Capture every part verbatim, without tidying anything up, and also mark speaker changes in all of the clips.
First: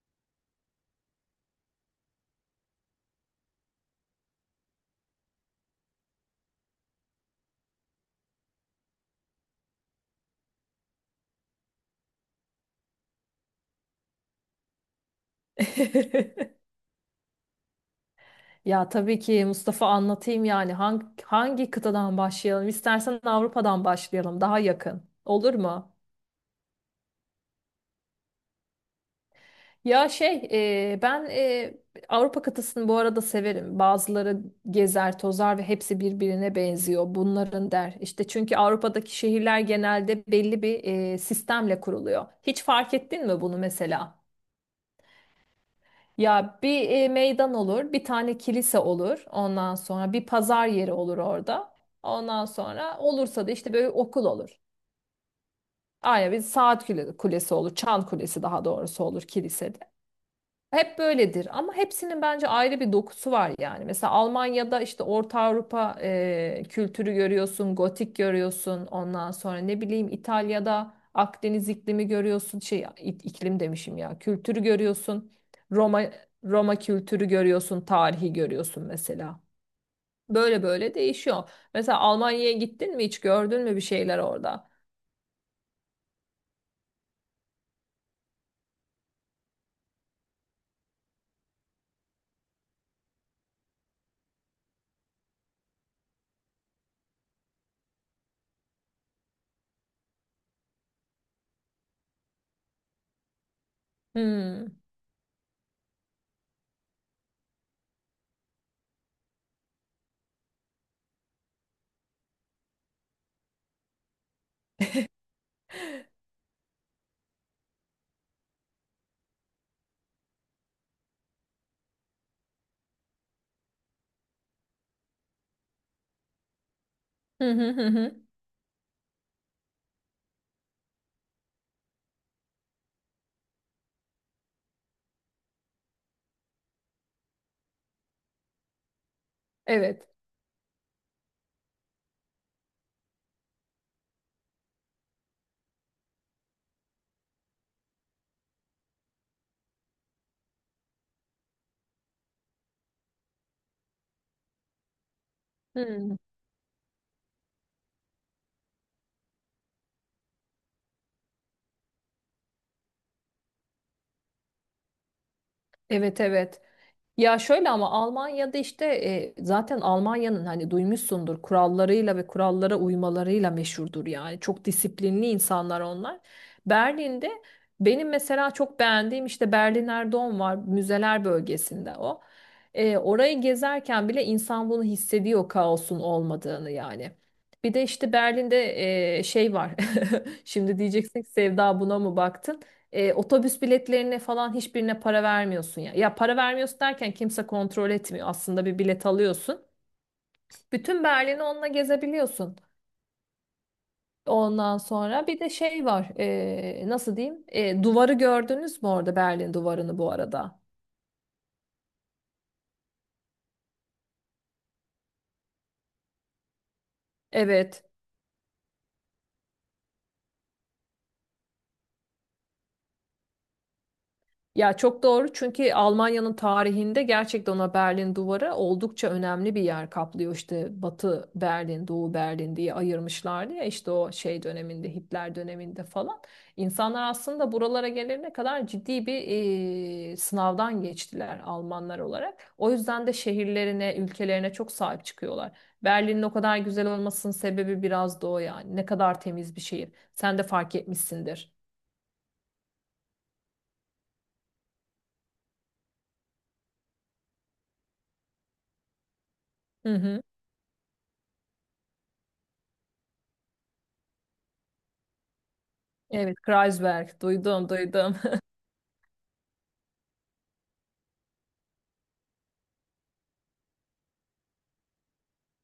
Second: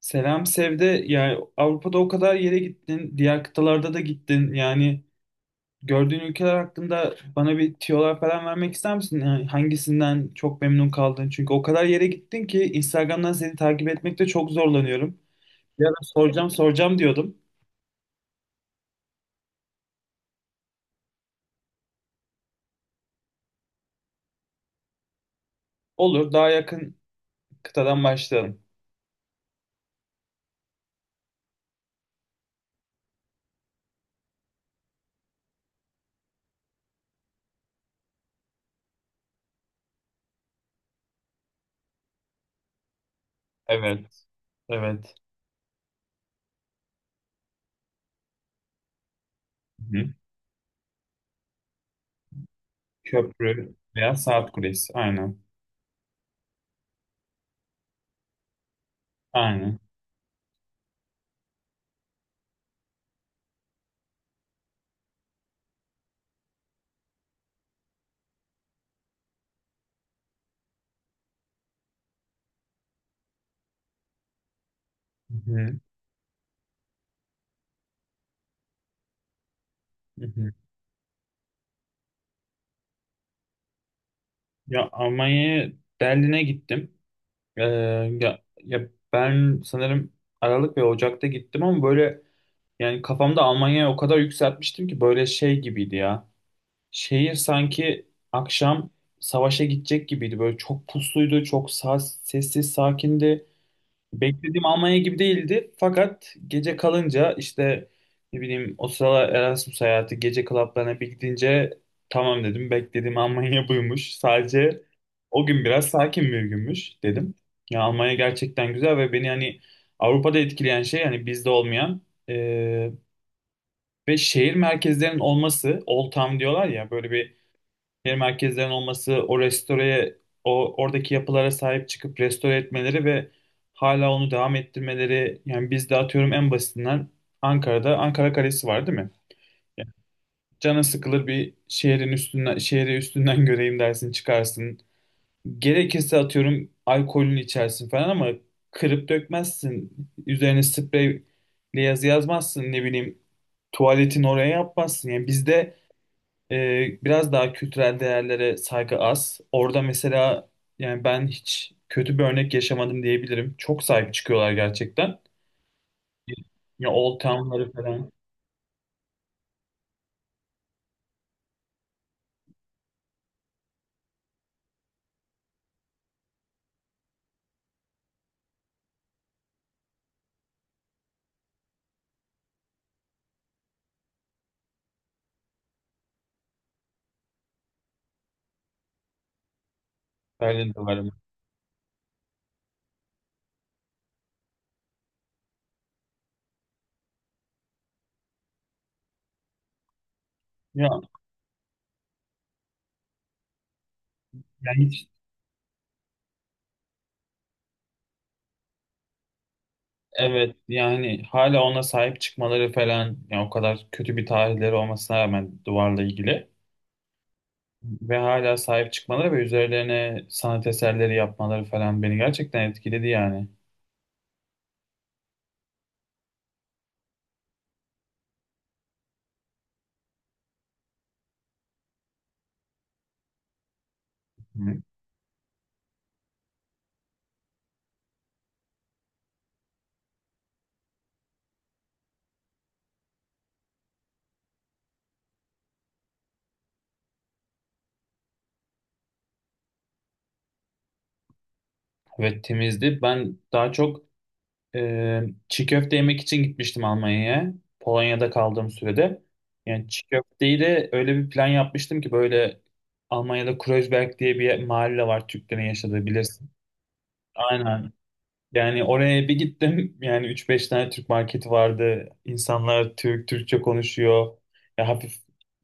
Speaker 1: Selam Sevde, yani Avrupa'da o kadar yere gittin, diğer kıtalarda da gittin. Yani gördüğün ülkeler hakkında bana bir tiyolar falan vermek ister misin? Yani hangisinden çok memnun kaldın? Çünkü o kadar yere gittin ki Instagram'dan seni takip etmekte çok zorlanıyorum. Ya da soracağım soracağım diyordum.
Speaker 2: Ya tabii ki Mustafa anlatayım yani hangi, hangi kıtadan başlayalım? İstersen Avrupa'dan başlayalım, daha yakın. Olur mu?
Speaker 1: Olur, daha yakın kıtadan başlayalım.
Speaker 2: Ya şey e, ben e, Avrupa kıtasını bu arada severim. Bazıları gezer tozar ve hepsi birbirine benziyor. Bunların der. İşte, çünkü Avrupa'daki şehirler genelde belli bir e, sistemle kuruluyor. Hiç fark ettin mi bunu mesela?
Speaker 1: Evet, evet.
Speaker 2: Ya, bir e, meydan olur, bir tane kilise olur. Ondan sonra
Speaker 1: Hı.
Speaker 2: bir pazar yeri olur orada. Ondan sonra olursa da işte
Speaker 1: Köprü
Speaker 2: böyle
Speaker 1: veya
Speaker 2: okul
Speaker 1: saat
Speaker 2: olur.
Speaker 1: kulesi, aynen.
Speaker 2: Aynen, bir saat kule- kulesi olur, çan kulesi daha doğrusu olur
Speaker 1: Aynen.
Speaker 2: kilisede. Hep böyledir ama hepsinin bence ayrı bir dokusu var yani. Mesela Almanya'da işte Orta Avrupa e, kültürü görüyorsun, gotik görüyorsun. Ondan sonra ne bileyim İtalya'da Akdeniz iklimi görüyorsun. Şey i- iklim demişim ya. Kültürü görüyorsun.
Speaker 1: Hı hı.
Speaker 2: Roma Roma kültürü görüyorsun, tarihi görüyorsun mesela.
Speaker 1: Hı hı.
Speaker 2: Böyle böyle değişiyor. Mesela Almanya'ya gittin mi, hiç gördün mü bir şeyler orada?
Speaker 1: Ya Almanya'ya Berlin'e gittim. Ee, ya, ya ben sanırım Aralık ve Ocak'ta gittim ama böyle yani kafamda Almanya'ya o kadar yükseltmiştim ki böyle şey gibiydi ya. Şehir sanki akşam savaşa gidecek gibiydi. Böyle çok pusluydu, çok sa- sessiz, sakindi. Beklediğim
Speaker 2: Hmm.
Speaker 1: Almanya gibi değildi. Fakat gece kalınca işte ne bileyim o sıralar Erasmus hayatı gece klaplarına bir gidince tamam dedim. Beklediğim Almanya buymuş. Sadece o gün biraz sakin bir günmüş dedim. Ya Almanya gerçekten güzel ve beni hani Avrupa'da etkileyen şey hani bizde olmayan e, ve şehir merkezlerinin olması, Old Town diyorlar ya böyle bir
Speaker 2: Hı hı hı
Speaker 1: şehir
Speaker 2: hı.
Speaker 1: merkezlerinin olması, o restoreye, o oradaki yapılara sahip çıkıp restore etmeleri ve hala onu devam ettirmeleri. Yani biz de atıyorum en basitinden Ankara'da Ankara Kalesi var değil mi?
Speaker 2: Evet.
Speaker 1: Canın sıkılır bir şehrin üstünden, şehri üstünden göreyim dersin çıkarsın. Gerekirse atıyorum alkolünü içersin falan ama kırıp dökmezsin. Üzerine spreyle yazı yazmazsın, ne bileyim, tuvaletin oraya yapmazsın. Yani bizde
Speaker 2: Hı.
Speaker 1: e, biraz daha kültürel değerlere saygı az. Orada mesela yani ben hiç kötü bir örnek yaşamadım diyebilirim. Çok sahip çıkıyorlar gerçekten.
Speaker 2: Evet, evet.
Speaker 1: Ya Old
Speaker 2: Ya şöyle,
Speaker 1: Town'ları
Speaker 2: ama
Speaker 1: falan
Speaker 2: Almanya'da işte e, zaten Almanya'nın hani duymuşsundur, kurallarıyla ve kurallara uymalarıyla meşhurdur yani. Çok disiplinli insanlar onlar. Berlin'de benim mesela çok beğendiğim işte Berliner Dom var, müzeler bölgesinde o. E, orayı gezerken bile insan bunu hissediyor, kaosun olmadığını yani. Bir de işte Berlin'de e, şey var.
Speaker 1: öyle
Speaker 2: Şimdi
Speaker 1: diyorlar.
Speaker 2: diyeceksin ki Sevda, buna mı baktın? E, otobüs biletlerine falan hiçbirine para vermiyorsun ya. Ya para vermiyorsun derken, kimse kontrol etmiyor. Aslında bir bilet alıyorsun.
Speaker 1: Ya
Speaker 2: Bütün Berlin'i onunla gezebiliyorsun. Ondan
Speaker 1: yani hiç
Speaker 2: sonra bir de şey var. E, nasıl diyeyim? E, duvarı gördünüz mü orada, Berlin duvarını bu
Speaker 1: evet,
Speaker 2: arada?
Speaker 1: yani hala ona sahip çıkmaları falan, yani o kadar kötü bir tarihleri olmasına rağmen duvarla ilgili
Speaker 2: Evet.
Speaker 1: ve hala sahip çıkmaları ve üzerlerine sanat eserleri yapmaları falan beni gerçekten etkiledi yani.
Speaker 2: Ya çok doğru, çünkü Almanya'nın tarihinde gerçekten ona Berlin Duvarı oldukça önemli bir yer kaplıyor. İşte Batı Berlin, Doğu Berlin diye ayırmışlardı ya, işte o şey
Speaker 1: Hı.
Speaker 2: döneminde, Hitler döneminde falan. İnsanlar aslında buralara gelene kadar ciddi bir eee, sınavdan geçtiler Almanlar olarak. O yüzden de şehirlerine, ülkelerine çok sahip çıkıyorlar. Berlin'in o kadar güzel olmasının sebebi biraz da o yani. Ne kadar temiz bir şehir. Sen de fark etmişsindir.
Speaker 1: Ve temizdi. Ben daha çok Ee, çiğ köfte yemek için gitmiştim Almanya'ya. Polonya'da kaldığım sürede. Yani
Speaker 2: Hı
Speaker 1: çiğ
Speaker 2: hı.
Speaker 1: köfteyi de öyle bir plan yapmıştım ki böyle Almanya'da Kreuzberg diye bir yer- mahalle var, Türklerin yaşadığı,
Speaker 2: Evet,
Speaker 1: bilirsin.
Speaker 2: Kreuzberg. Duydum,
Speaker 1: Aynen.
Speaker 2: duydum.
Speaker 1: Yani oraya bir gittim. Yani üç beş tane Türk marketi vardı. İnsanlar Türk, Türkçe konuşuyor. Ya hafif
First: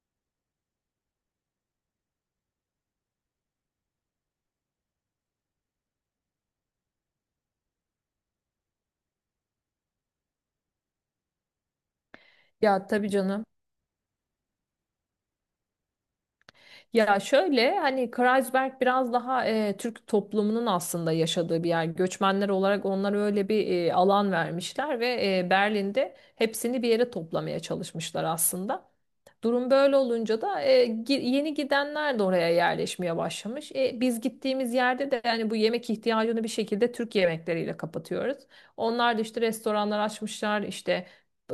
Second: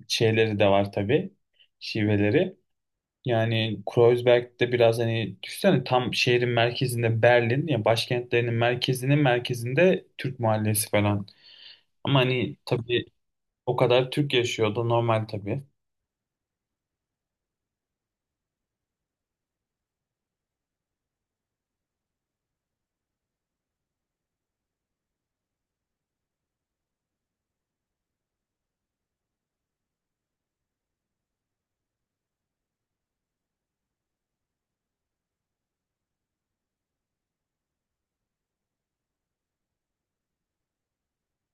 Speaker 1: şeyleri de var tabii. Şiveleri. Yani Kreuzberg'de biraz, hani düşünsene, tam şehrin merkezinde, Berlin ya, başkentlerinin merkezinin merkezinde Türk mahallesi falan. Ama hani
Speaker 2: Ya
Speaker 1: tabii
Speaker 2: tabii canım.
Speaker 1: o kadar Türk yaşıyor da, normal tabii.
Speaker 2: Ya şöyle, hani Kreuzberg biraz daha e, Türk toplumunun aslında yaşadığı bir yer. Göçmenler olarak onlara öyle bir e, alan vermişler ve e, Berlin'de hepsini bir yere toplamaya çalışmışlar aslında. Durum böyle olunca da e, gi- yeni gidenler de oraya yerleşmeye başlamış. E, biz gittiğimiz yerde de yani bu yemek ihtiyacını bir şekilde Türk yemekleriyle kapatıyoruz. Onlar da işte restoranlar açmışlar, işte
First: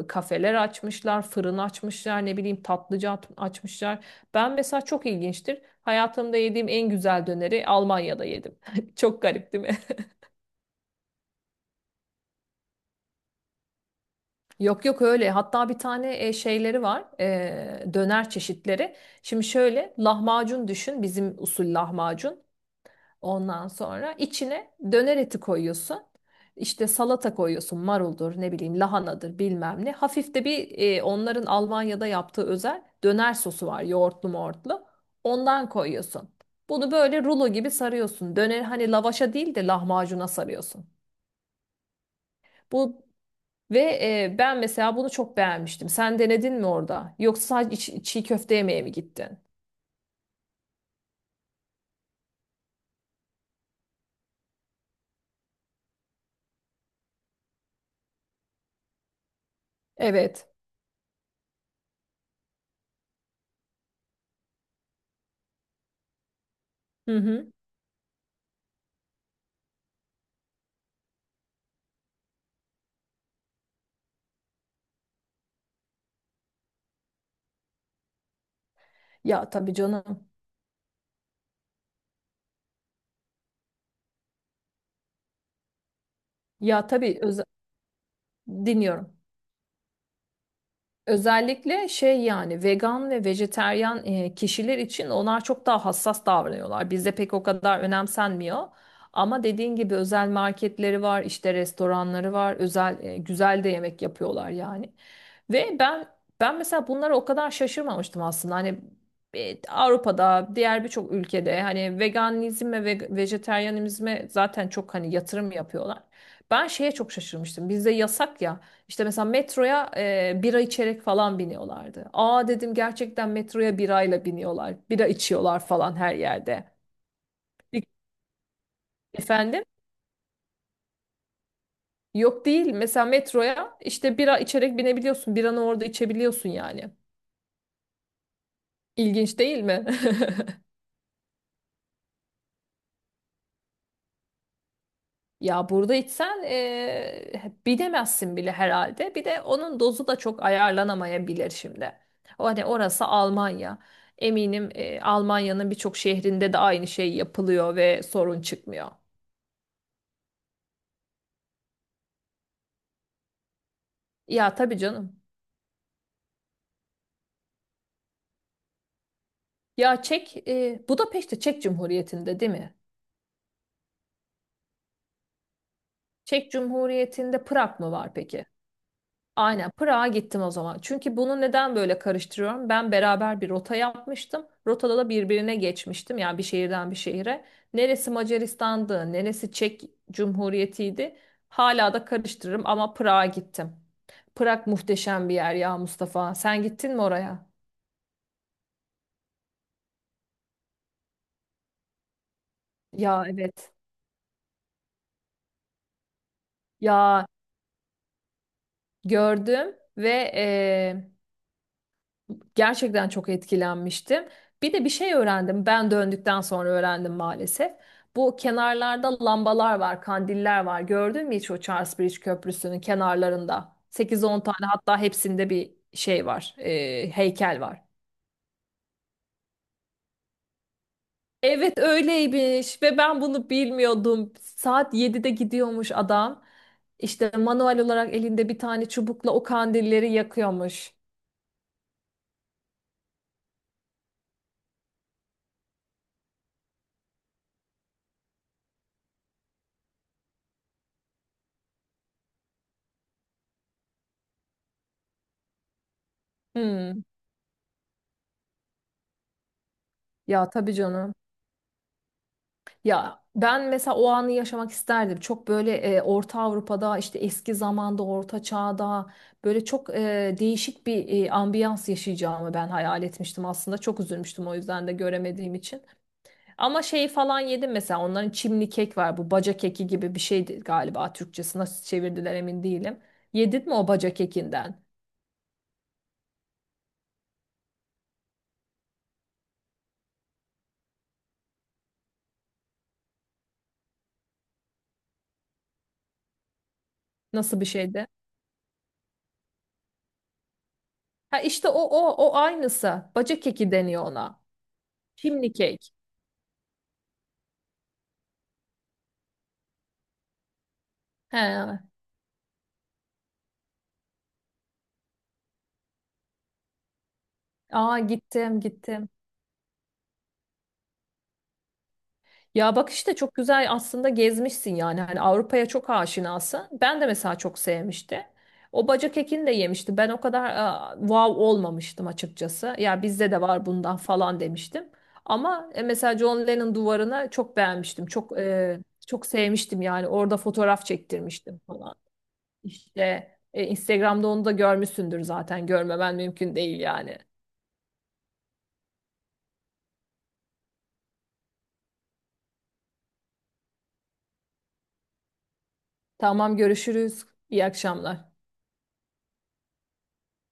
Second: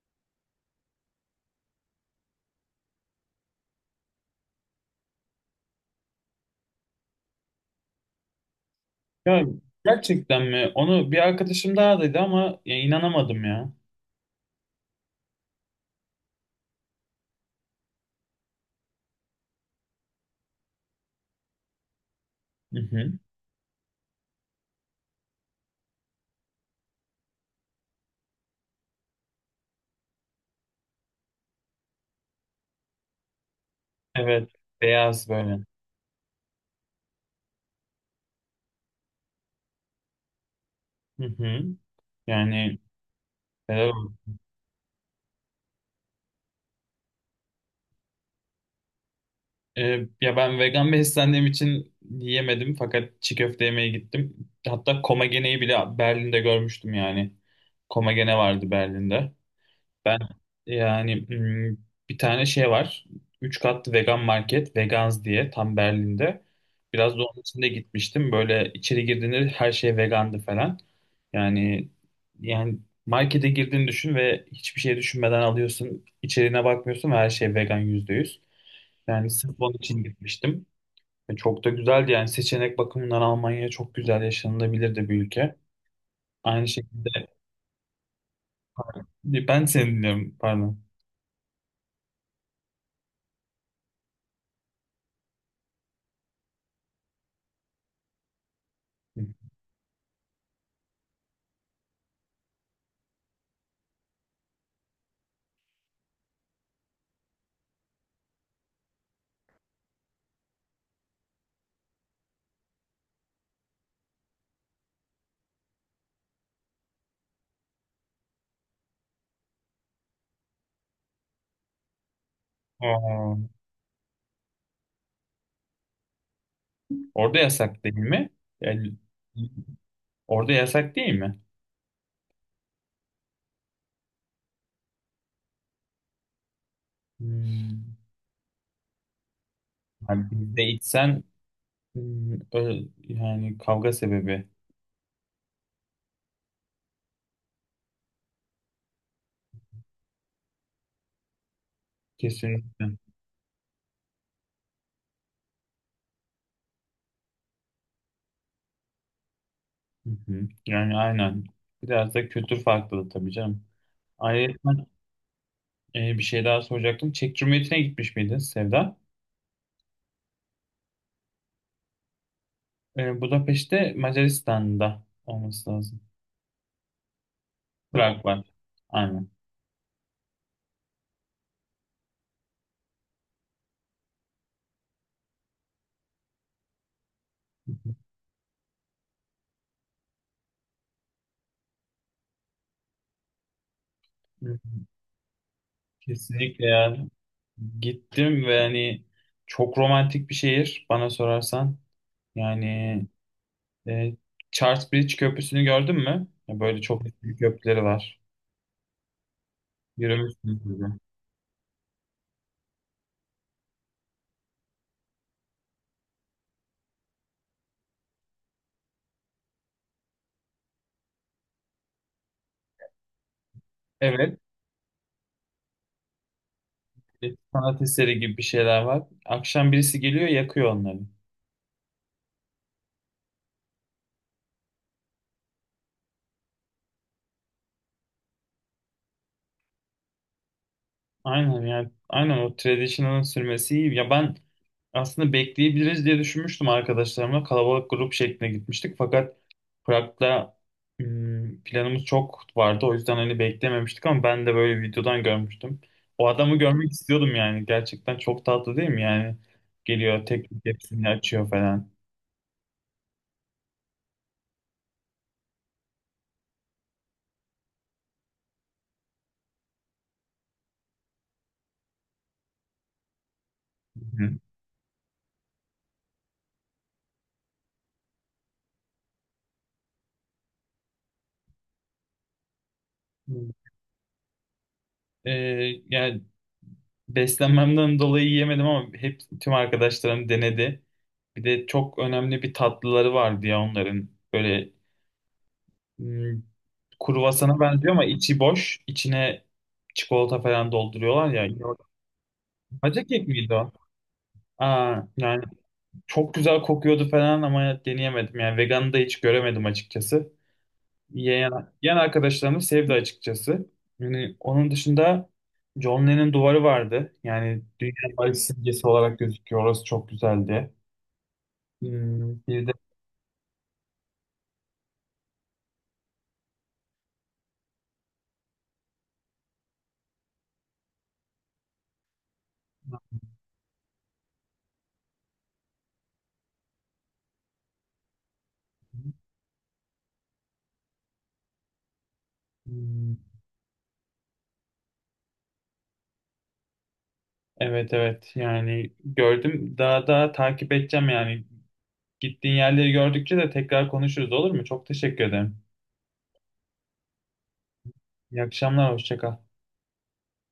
Speaker 2: kafeler açmışlar, fırın açmışlar, ne bileyim tatlıcı at- açmışlar. Ben mesela, çok ilginçtir, hayatımda yediğim en güzel döneri Almanya'da yedim. Çok
Speaker 1: Ya
Speaker 2: garip değil mi?
Speaker 1: gerçekten mi? Onu bir arkadaşım daha dedi ama ya inanamadım ya.
Speaker 2: Yok yok, öyle. Hatta bir tane e, şeyleri var. E, döner çeşitleri. Şimdi şöyle, lahmacun düşün. Bizim usul lahmacun.
Speaker 1: Hı hı.
Speaker 2: Ondan sonra içine döner eti koyuyorsun. İşte salata koyuyorsun. Maruldur, ne bileyim lahanadır, bilmem ne. Hafif de bir e, onların Almanya'da yaptığı özel döner sosu var, yoğurtlu
Speaker 1: Evet.
Speaker 2: mortlu.
Speaker 1: Beyaz böyle.
Speaker 2: Ondan koyuyorsun. Bunu böyle rulo gibi sarıyorsun. Döner, hani lavaşa değil de lahmacuna sarıyorsun.
Speaker 1: Hı hı. Yani
Speaker 2: Bu ve
Speaker 1: helal.
Speaker 2: e, Ben mesela bunu çok beğenmiştim. Sen denedin mi orada? Yoksa sadece çi- çiğ köfte yemeye mi gittin?
Speaker 1: Ee, ya ben vegan beslendiğim için yiyemedim fakat çiğ köfte yemeye gittim. Hatta Komagene'yi bile Berlin'de görmüştüm yani. Komagene vardı Berlin'de. Ben
Speaker 2: Evet.
Speaker 1: yani hmm, bir tane şey var. Üç katlı vegan market, Vegans diye, tam Berlin'de. Biraz
Speaker 2: Hı
Speaker 1: da onun
Speaker 2: hı.
Speaker 1: içinde gitmiştim. Böyle içeri girdiğinde her şey vegandı falan. Yani yani markete girdiğini düşün ve hiçbir şey düşünmeden alıyorsun. İçeriğine bakmıyorsun ve her şey vegan, yüzde yüz. Yani
Speaker 2: Ya
Speaker 1: sırf onun
Speaker 2: tabii
Speaker 1: için
Speaker 2: canım.
Speaker 1: gitmiştim. Ve çok da güzeldi yani, seçenek bakımından Almanya çok güzel, yaşanılabilir de bir ülke. Aynı
Speaker 2: Ya
Speaker 1: şekilde
Speaker 2: tabii, öz dinliyorum.
Speaker 1: ben seni dinliyorum, pardon.
Speaker 2: Özellikle şey yani vegan ve vejeteryan e, kişiler için onlar çok daha hassas davranıyorlar. Bizde pek o kadar önemsenmiyor. Ama dediğin gibi özel marketleri var, işte restoranları var, özel e, güzel de yemek yapıyorlar yani. Ve ben ben mesela bunlara o kadar şaşırmamıştım aslında. Hani e, Avrupa'da, diğer birçok ülkede hani veganizme ve vejeteryanizme zaten çok hani yatırım yapıyorlar. Ben şeye çok şaşırmıştım. Bizde yasak ya. İşte mesela metroya e, bira içerek falan biniyorlardı. Aa, dedim, gerçekten
Speaker 1: Aa,
Speaker 2: metroya birayla biniyorlar. Bira içiyorlar falan her yerde.
Speaker 1: orada yasak
Speaker 2: Bir-
Speaker 1: değil mi? Yani,
Speaker 2: Efendim?
Speaker 1: orada yasak değil mi?
Speaker 2: Yok, değil. Mesela metroya işte bira içerek binebiliyorsun. Biranı orada içebiliyorsun yani.
Speaker 1: Hmm.
Speaker 2: İlginç değil mi?
Speaker 1: Yani bizde içsen hmm, ö- yani kavga sebebi
Speaker 2: Ya burada içsen e, bilemezsin bile herhalde. Bir de onun dozu da çok ayarlanamayabilir şimdi. O hani,
Speaker 1: kesinlikle. Hı
Speaker 2: orası Almanya. Eminim e, Almanya'nın birçok şehrinde de aynı şey yapılıyor ve sorun çıkmıyor.
Speaker 1: hı. Yani aynen. Biraz da kültür farklılığı tabii canım.
Speaker 2: Ya
Speaker 1: Ayrıca
Speaker 2: tabii canım.
Speaker 1: e, bir şey daha soracaktım. Çek Cumhuriyeti'ne gitmiş miydin Sevda?
Speaker 2: Ya Çek, e, Budapeşte Çek Cumhuriyeti'nde değil mi?
Speaker 1: E, Budapeşte Macaristan'da olması lazım.
Speaker 2: Çek Cumhuriyeti'nde Prag mı
Speaker 1: Tamam.
Speaker 2: var
Speaker 1: Prag var.
Speaker 2: peki?
Speaker 1: Aynen.
Speaker 2: Aynen, Prag'a gittim o zaman. Çünkü bunu neden böyle karıştırıyorum? Ben beraber bir rota yapmıştım. Rotada da birbirine geçmiştim. Yani bir şehirden bir şehire. Neresi Macaristan'dı, neresi Çek Cumhuriyeti'ydi. Hala da karıştırırım, ama Prag'a gittim.
Speaker 1: Hı.
Speaker 2: Prag muhteşem bir yer ya Mustafa. Sen
Speaker 1: Kesinlikle,
Speaker 2: gittin mi
Speaker 1: yani
Speaker 2: oraya?
Speaker 1: gittim ve hani çok romantik bir şehir bana sorarsan. Yani
Speaker 2: Ya evet.
Speaker 1: e, Charles Bridge Köprüsü'nü gördün mü? Ya böyle çok
Speaker 2: Ya
Speaker 1: büyük köprüleri var.
Speaker 2: gördüm ve
Speaker 1: Yürümüşsün.
Speaker 2: e, gerçekten çok etkilenmiştim. Bir de bir şey öğrendim. Ben döndükten sonra öğrendim maalesef. Bu kenarlarda lambalar var, kandiller var. Gördün mü hiç o Charles Bridge Köprüsü'nün kenarlarında? Sekiz
Speaker 1: Evet.
Speaker 2: on tane, hatta hepsinde bir şey var, e,
Speaker 1: Bir
Speaker 2: heykel
Speaker 1: sanat
Speaker 2: var.
Speaker 1: eseri gibi bir şeyler var. Akşam birisi geliyor, yakıyor onları.
Speaker 2: Evet, öyleymiş ve ben bunu bilmiyordum. Saat yedide gidiyormuş adam. İşte manuel olarak elinde bir tane çubukla o kandilleri yakıyormuş.
Speaker 1: Aynen, yani aynen o traditional'ın sürmesi iyi. Ya ben aslında bekleyebiliriz diye düşünmüştüm arkadaşlarımla. Kalabalık grup şeklinde gitmiştik. Fakat Prag'da hmm, planımız çok vardı. O yüzden hani beklememiştik ama ben de böyle videodan görmüştüm. O adamı görmek
Speaker 2: Hmm.
Speaker 1: istiyordum yani. Gerçekten çok tatlı değil mi? Yani geliyor, tek
Speaker 2: Ya tabii
Speaker 1: hepsini
Speaker 2: canım.
Speaker 1: açıyor falan.
Speaker 2: Ya ben mesela o anı yaşamak isterdim. Çok böyle e, Orta Avrupa'da işte eski zamanda Orta Çağ'da böyle çok e, değişik bir e, ambiyans yaşayacağımı ben hayal etmiştim aslında. Çok
Speaker 1: Hı hı.
Speaker 2: üzülmüştüm o yüzden de, göremediğim için. Ama şeyi falan yedim mesela, onların çimli kek var, bu baca keki gibi bir şeydi galiba. Türkçesi nasıl çevirdiler emin değilim. Yedin mi o baca kekinden?
Speaker 1: Ee, yani beslenmemden dolayı yiyemedim ama hep tüm arkadaşlarım denedi. Bir de çok önemli bir tatlıları vardı ya onların. Böyle hmm, kruvasana
Speaker 2: Nasıl bir
Speaker 1: benziyor ama
Speaker 2: şeydi?
Speaker 1: içi boş. İçine çikolata falan dolduruyorlar
Speaker 2: Ha
Speaker 1: ya.
Speaker 2: işte o o o
Speaker 1: Acı
Speaker 2: aynısı.
Speaker 1: kek
Speaker 2: Baca
Speaker 1: miydi
Speaker 2: keki
Speaker 1: o?
Speaker 2: deniyor ona.
Speaker 1: Aa, yani
Speaker 2: Çimli kek.
Speaker 1: çok güzel kokuyordu falan ama deneyemedim. Yani veganı da hiç göremedim açıkçası.
Speaker 2: He.
Speaker 1: Yeğen,
Speaker 2: Evet.
Speaker 1: yeğen arkadaşlarımı sevdi açıkçası. Yani onun dışında John Lennon duvarı vardı. Yani
Speaker 2: Aa,
Speaker 1: dünya barış
Speaker 2: gittim
Speaker 1: simgesi
Speaker 2: gittim.
Speaker 1: olarak gözüküyor. Orası çok güzeldi. Hmm, bir de
Speaker 2: Ya bak işte, çok güzel aslında gezmişsin yani, hani Avrupa'ya çok aşinasın. Ben de mesela çok sevmişti. O bacak ekini de yemişti. Ben o kadar e, wow olmamıştım açıkçası. Ya bizde de var bundan falan demiştim. Ama e, mesela John Lennon duvarını çok beğenmiştim. Çok, e, çok sevmiştim yani. Orada fotoğraf çektirmiştim falan.
Speaker 1: hmm,
Speaker 2: İşte e, Instagram'da onu da görmüşsündür zaten. Görmemen mümkün değil yani.
Speaker 1: evet, evet, yani gördüm. Daha daha takip edeceğim yani. Gittiğin yerleri gördükçe de tekrar konuşuruz, olur mu? Çok teşekkür ederim.
Speaker 2: Tamam, görüşürüz. İyi akşamlar.
Speaker 1: İyi akşamlar, hoşça kal.